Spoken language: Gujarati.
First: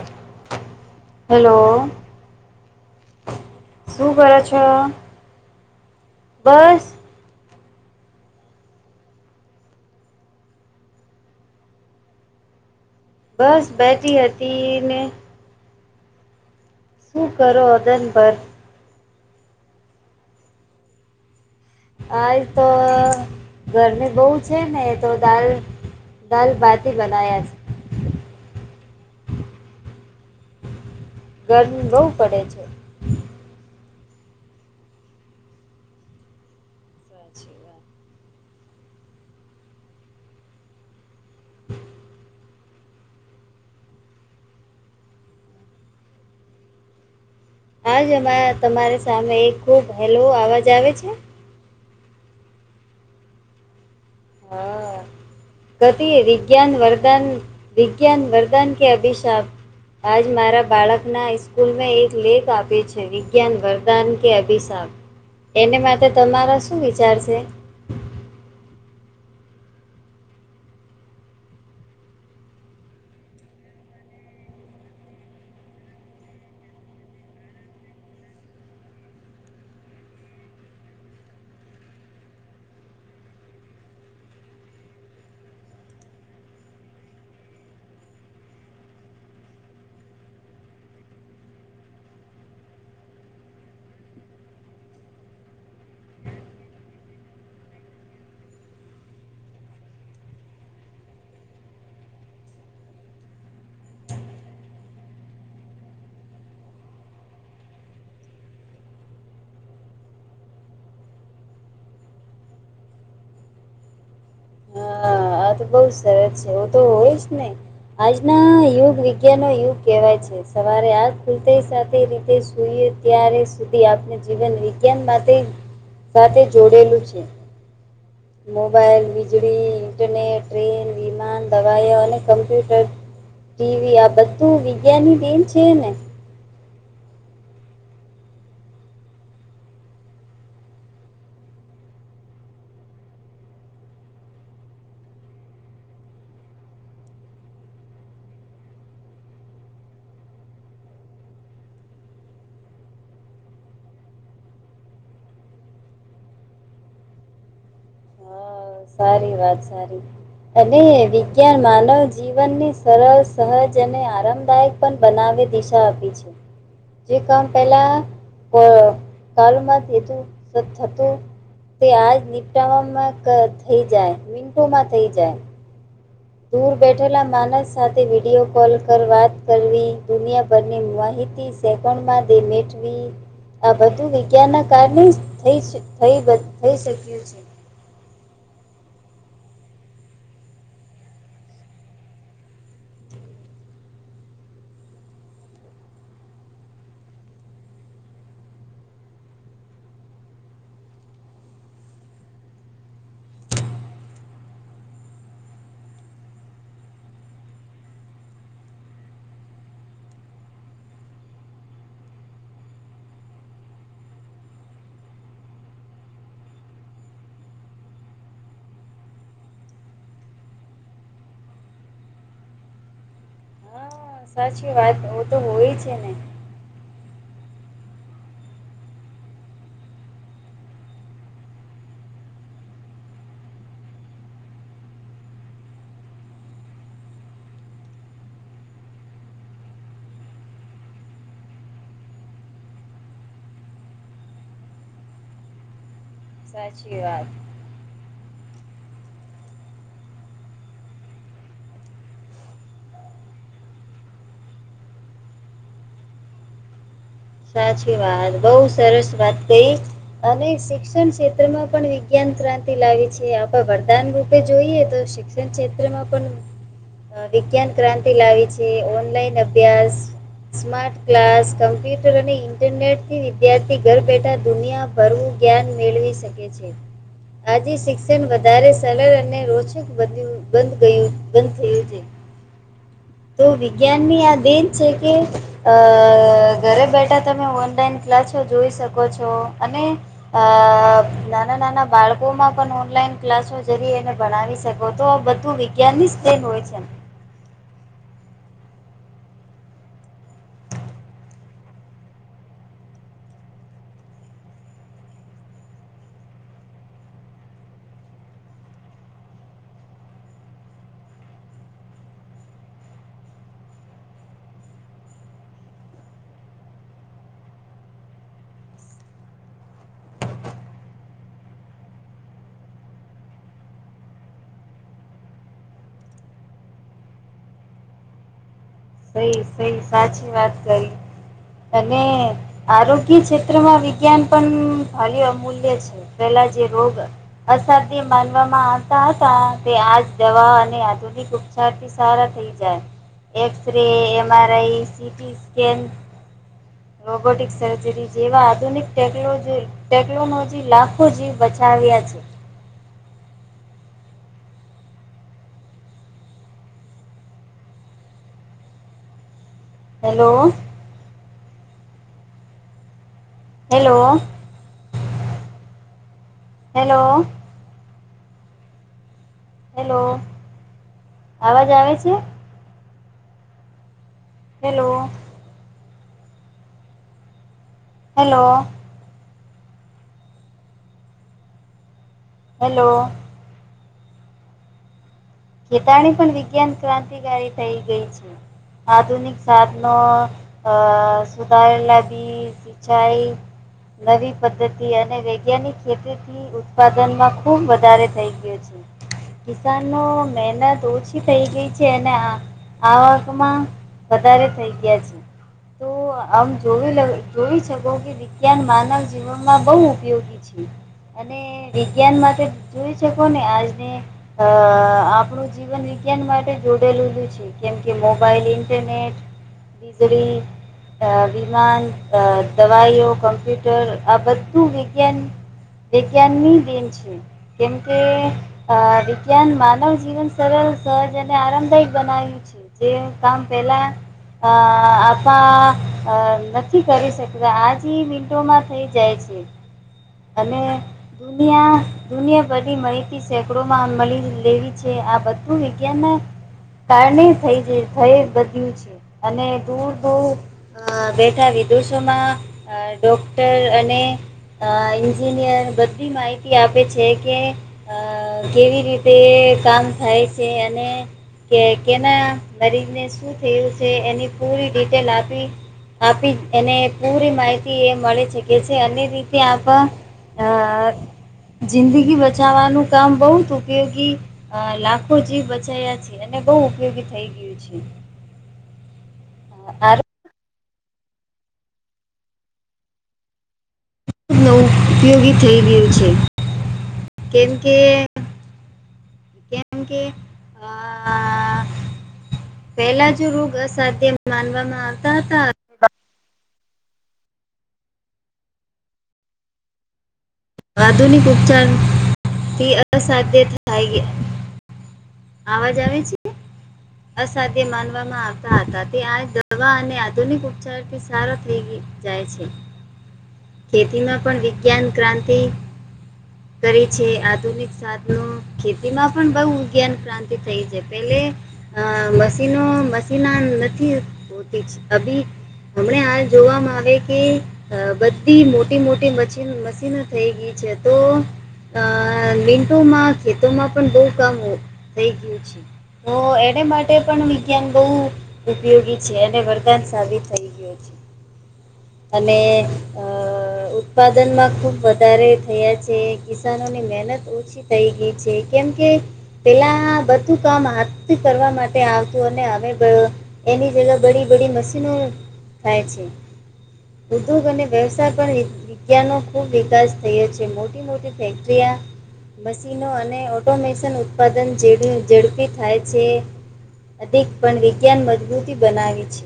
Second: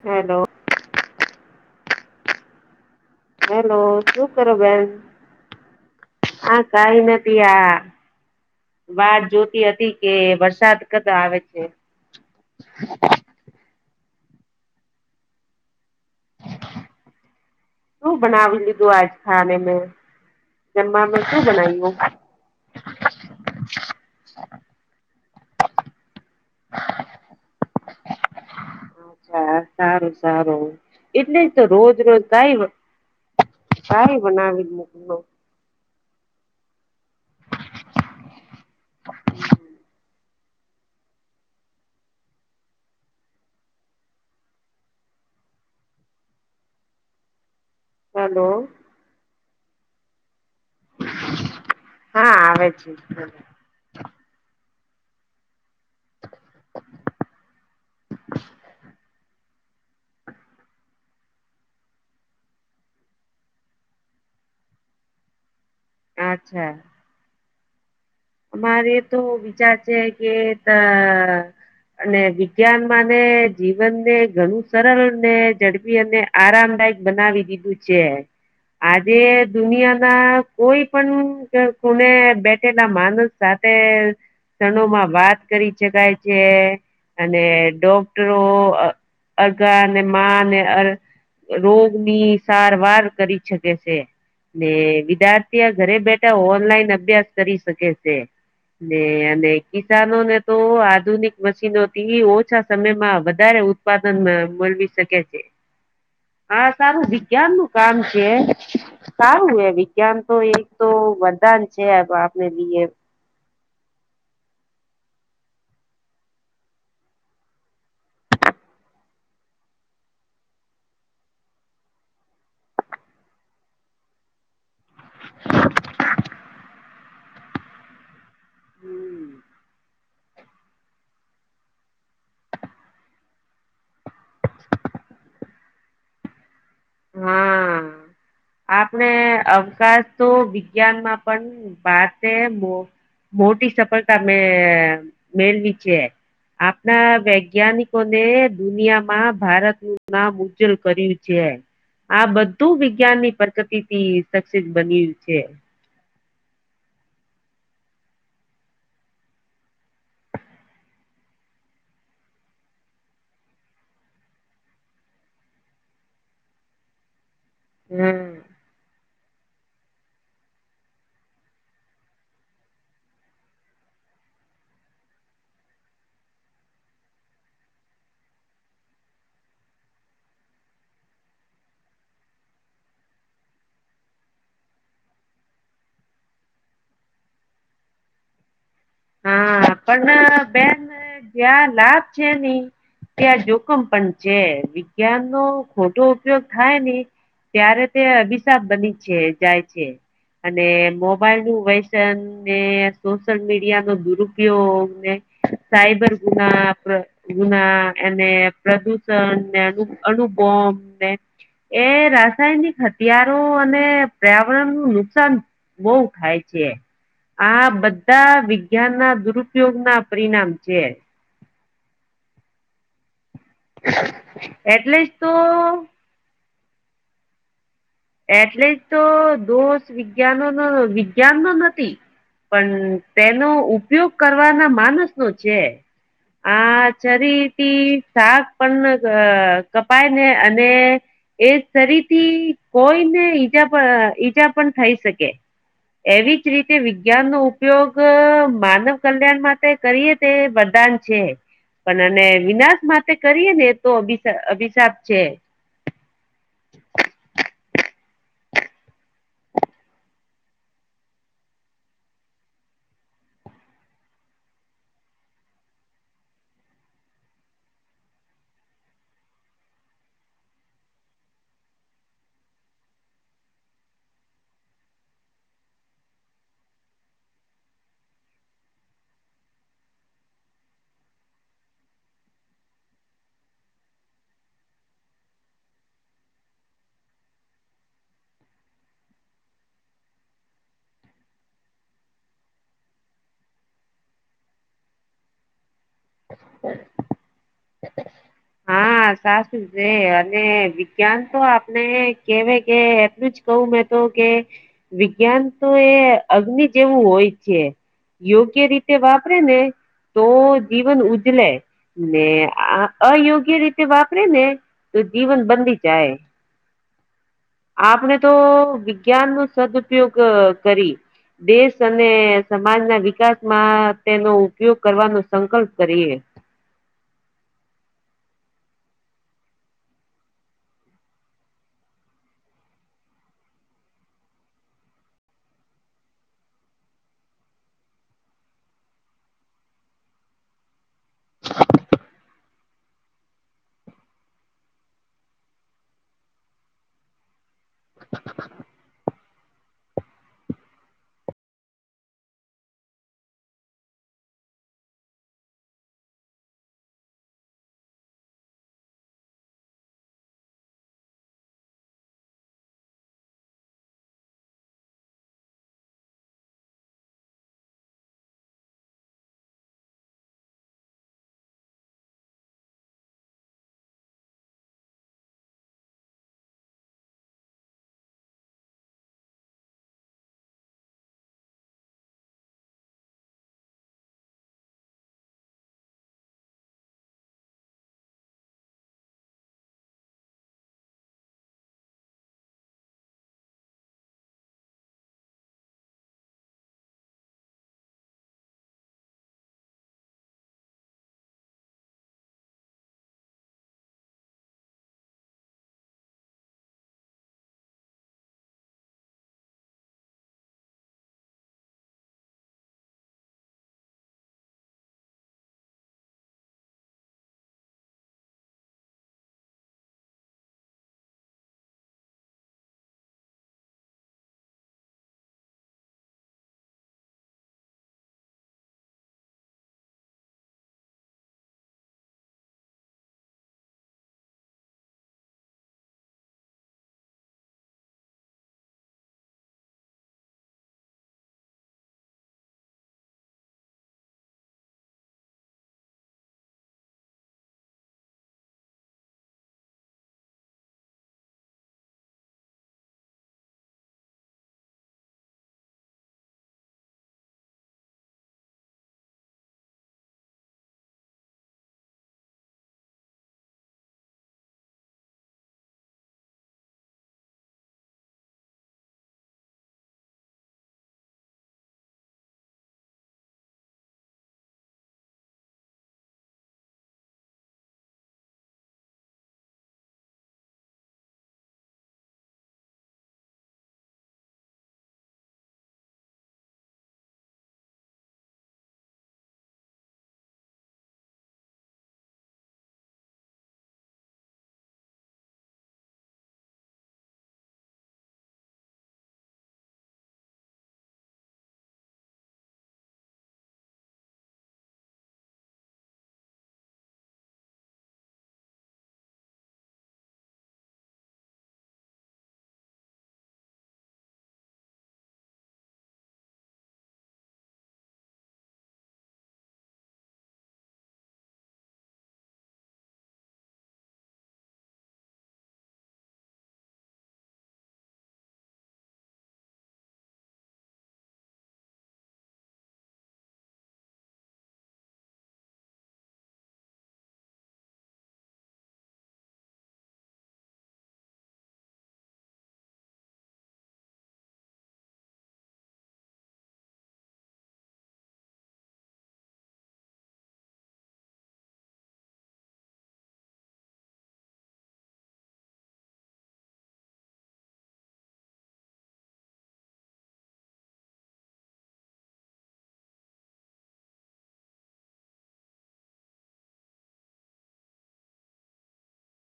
હલો હેલો હેલો શું કરો બેન હા બસ કઈ નથી આ વાત જોતી હતી કે વરસાદ કતો આવે છે. બસ બેઠી હતી ને શું કરો અદન શું પર બનાવી લીધું આજ ખાને મેં જમવા મે શું બનાવ્યું. દાલ તો ગરમી બહુ છે ને તો દાલ દાલ ભાતી બનાયા છે. અચ્છા સારું સારું એટલે જ તો ગરમી રોજ બહુ રોજ પડે છે કાય સારી બનાવી મૂક સાચી વાત [inaudible] આજમા હેલો તમારી સામે ખૂબ હેલો અવાજ આવે છે. હા આવે છે. હા ગતિ વિજ્ઞાન વરદાન વિજ્ઞાન વરદાન કે અભિશાપ આજ મારા બાળકના સ્કૂલમાં એક લેખ આપે છે વિજ્ઞાન વરદાન કે અભિશાપ. એને માટે તમારા અચ્છા શું વિચાર છે. અમારે તો વિચાર છે કે અ અને વિજ્ઞાન માને જીવન ને ઘણું સરળ ને ઝડપી અને આરામદાયક બનાવી દીધું છે. આજે દુનિયા ના કોઈ પણ કોને બેઠેલા માન સાથે કણોમાં વાત કરી શકાય છે અને ડોક્ટરો અરગા ને મા ને અર રોગ ની સારવાર કરી શકે છે. ને વિદ્યાર્થી ઘરે બેઠા ઓનલાઈન અભ્યાસ કરી શકે છે. ને અને કિસાનોને તો આધુનિક મશીનોથી ઓછા સમયમાં વધારે ઉત્પાદન મળવી શકે છે. હ હા સારું વિજ્ઞાન નું કામ છે. સારું એ વિજ્ઞાન તો એક તો બધા છે આપને બીએ હા તો બઉુ સરસ છે એવું તો હોય જ ને આજના યુગ વિજ્ઞા નો યુગ કેહેવાય છે. સવારે આ ખુલ સાથે રીતે સુઈએ ત્યારે સુધી આપને જીવન વિજ્ઞાન માટે સાથે જોડેલું છે. મોબાઈલ, વીજળી, ઇન્ટરનેટ, ટ્રેન, વિમાન, દવાઓ, અને કમ્પ્યુટર, ટીવી, આ બધું વિજ્ઞાાન ની દેન છે ને. હા [unintelligible] આપણે અવકાશ તો વિજ્ઞાનમાં પણ ભાતે બો મોટી સફળતા મે મેળવી છે. આપણા વૈજ્ઞાનિકોને દુનિયામાં ભારત નું નામ ઉજ્જવલ કર્યું છે. આ બધું વિજ્ઞાન ની પ્રકૃતિ થી શક્ષિત બન્યું છે. હા સારી વાત સારી. અને વિજ્ઞાન માનવ જીવનની સરળ, સહજ, અને આરામદાયક પન બનાવે દિશા આપી છે, જે કામ પેલા હમ અ કાલુમાં થતું થતું તે આજ નિનીપટાવામાં થઈ જાય મિનટોમાં થઈ જાય દૂર બેઠેલા માનસ સાથે વિડિયો કોલ પર વાત કરવી દુનિયાભરની માહિ તી સેકન્ડમાં મેટવી આ બધું વિજ્ઞાનના કારણે જ થઈ થઈ થઈ શક્યું છે. હા પણ બેન જ્યાં લાભ છે, ની ત્યાં જોખમ પણ છે, વિજ્ઞાન નો ખોટો ઉપયોગ થાય ને ત્યારે તે અભિશાપ બની છે, જાય છે. અને મોબાઈલ નું વેસન ને સોશિયલ મીડ યિઆનો દુરુપયોગને સાયબર ગુના આપડે ગુના અને પ્રદૂષણ ને અણુબોમ ને એ રાસાયણિક હથિયારો અને પર્યાવરણ નું નુકસાન બહુ થાય છે, આ બધા વી જ્ઞાન ના દુરુપયોગ ના પરિણામ છે. હા સાચી એટલે વાત જ હ તો હોય છે ને. એટલે જ તો દોષ વિજ્ઞાનનો વિજ્ઞાન નો નથી. પણ તેનો ઉપયોગ કરવાના માનસ નો છે. આ ચરીથી શાક પણ ગ કપાય ને અને એ સરીથી કોઈને ઈજા પ ઈજા પણ થઈ શકે એવી જ રીતે સાચી વાત. વિજ્ઞાન નો ઉપયોગ માનવ કલ્યાણ માટે કરીએ તે વરદાન છે. પણ અને વિ સાચી વાત બહુ સરસ વાત કઈ અને શિક્ષણ ક્ષેત્રમાં પણ વિજ્ઞાન ક્રાંતિ લાવી છે, આપણે વરદાન રૂપે જોઈએ તો એ ક્ષેત્રમાં પણ વિજ્ઞાન ક્રાંતિ લાવી છે, ઓનલાઈન અભ્યાસ સ્માર્ટ ક્લાસ કમ્પ્યુ ટર અને ઇન્ટરનેટથી વિદ્યાર્થી ઘર બેઠા દુનિયાભરવું જ્ઞાન મેળવી શકે છે. આજે શિક્ષણ વધારે સરળ અને રોચક બન્યું બંધ ગયું તો વિજ્ઞાનની આ દેન છે. ઘરે બેઠા તમે ઓનલાઈન ક્લાસો જોઈ શકો છો, અને અ. નાના ના ઓ તો બધું વિજ્ઞાન ની જ દેન હોય છે. હા સાચું છે, અને વિજ્ઞાન તો આપણે કેવા કે એટલું જ કહું મે તો કે વિજ્ઞાન તો એ અગ્નિ જેવું હોય છે. યોગ્ય રીતે વાપરે ને તો જી વાપરે ને તો જીવન બંધી ચાય. આપણે તો વિજ્ઞાન નો સદપયોગ કરી દેશ અને સમાજના વિકાસમાં તેનો ઉપયોગ કરવાનો સંકલ્પ કરીએ. સઈ સહી સાચી વાત કરી. અને આરોગ્ય ક્ષેત્રમાં વિજ્ઞાન પણ ભાલી અમૂલ્ય છે. પહેલા જે રોગ અસરથી માનવામાં આવતા હતા. તે આજ દવા અને આધુનિક ઉપચારથી સારા થઈ જાય. X ray, M. R. I, CT scan robotic surgery જેવા આધુનિક ટેકલોજેય ટેકલોનોજી લાખો જીવ બચાવ્યા છે. હેલો. હેલો... હલો... હેલો અવાજ આવે છે. Hello hello. હેલો! ખેતાણી પણ વિજ્ઞાન ક્રાંતિકારી થઇ ગઈ છે. આધુનિક સાધનો અ.. સુધારેલા બીજ ચાય નવી પદ્ધતિ અને વૈજ્ઞાનિક ખેતીથી ઉત્પાદનમાં ખૂબ વધારે થઈ ગયો છે. કિસાનો મહેનત ઓછી થઇ ગઈ છે, ને આ આ વાક માં વધારે થઈ ગયા છે. તો આમ જોવીલમ જોઈ શકો કે વિજ્ઞાન માનવ જીવનમાં બહુ ઉપયોગી છે. અને વિજ્ઞાન માટે જોઈ ચકો ને આજને અ.. આપ આપણું જીવન વિજ્ઞાન માટે જોડેડેલેલુ છે, કેમ કે મોબાઈલ ઇન્ટરનેટ વીજળી અ વિમાન, દવાઈઓ, કમ્પ્યુટર આ બધું વિજ્ઞાન વિજ્ઞાન ની દેન છે, કેમ કે આ વિજ્ઞાન માનવ [inaudible] જીવન સરલ સહજ અને આરામદાયક બનાવ્યું છે. જે કામ પેલા અ.. આપા નથી કરી શકતા. આજ ઈ મિનટોમાં થઈ જાય [unintelligible] અને દુનિયા દુનિયા બધી મહિતી સેંકડોમાં મળી લેવી જે આ બધું વિજ્ઞાન ના કારણે થય જ થય બધ્યું છે. અને દૂર - દૂર અ બેઠા વિદુષોમાં ડોક્ટર અને અ... એન્જિનિયર બધી માહિતી આપે છે, કે અ... કેવી રીતે કામ થાય છે, અને કે કેના મરીજને શું થયું છે, એની પૂરી ડિટેલ આપી આપી એને પૂરી માહિતી એ મળી શકે છે, અને રીતે આપ અ... જિંદગી બચાવવાનું કામ બહુ જ ઉપયોગી અ લાખો જીવ બચાયા છે અને બહુ ઉપયોગી થઈ ગયું છે હ ખ ન ઉપયોગી થઈ ગયું છે કેમ કે એ એમ કે આ પેલા જો રોગ અસાધ્ય માનવામાં આવતા હતા આધુનિક ઉપચારથી અસાધ્ય થાય અવાજ આવે છે અસાધ્ય માનવામાં આવતા હતા ત્યા આ દવા અને આધુનિક ઉપચાર સારો થ જાય છે ખેતીમાં પણ વિજ્ઞાન ક્રાંતિ તે કરી છે આધુનિક સાધનો ખેતીમાં પણ બહુગ્ઞાન ક્રાંતિ થઈ છે પેલે અ મશીનો મશીના નથી હોતી અભી હમણા હાલ જોવામાં આવે કે બધી મોટી મોટી મશીન મશીન થઈ ગય છે તું અ લીંન્ટોમાં ખેતોમાં પણ બહુ કામ થઈ ગયું છે હ એને માટે પણ વિજ્ઞાન બઉ ઉપયોગી છે અને વરદાન સાબિત થઈ ગયું છે અને ઉત્પાદનમાં ખુબ વધારે થયા છે કિસાનોની મહેનત ઓછી થઈ ગઈ છે કેમ કે પેલા બધું કામ હાથ કરવા માટે આવતું અને હવે એની જગ્યા બડી બડી મશીનો થાય છે ઉદ્યોગ અને વ્યવસાય પણ વિજ્ઞનોો ખૂબ વિકાસ થયો છે મોટી મોટી ફેક્ટરીિયા મશીનો અને ઓટોમેશન ઉત્પાદનડ ઝડપી થાય છે અધિક પણ વિજ્ઞાન મજબૂતી બનાવે છે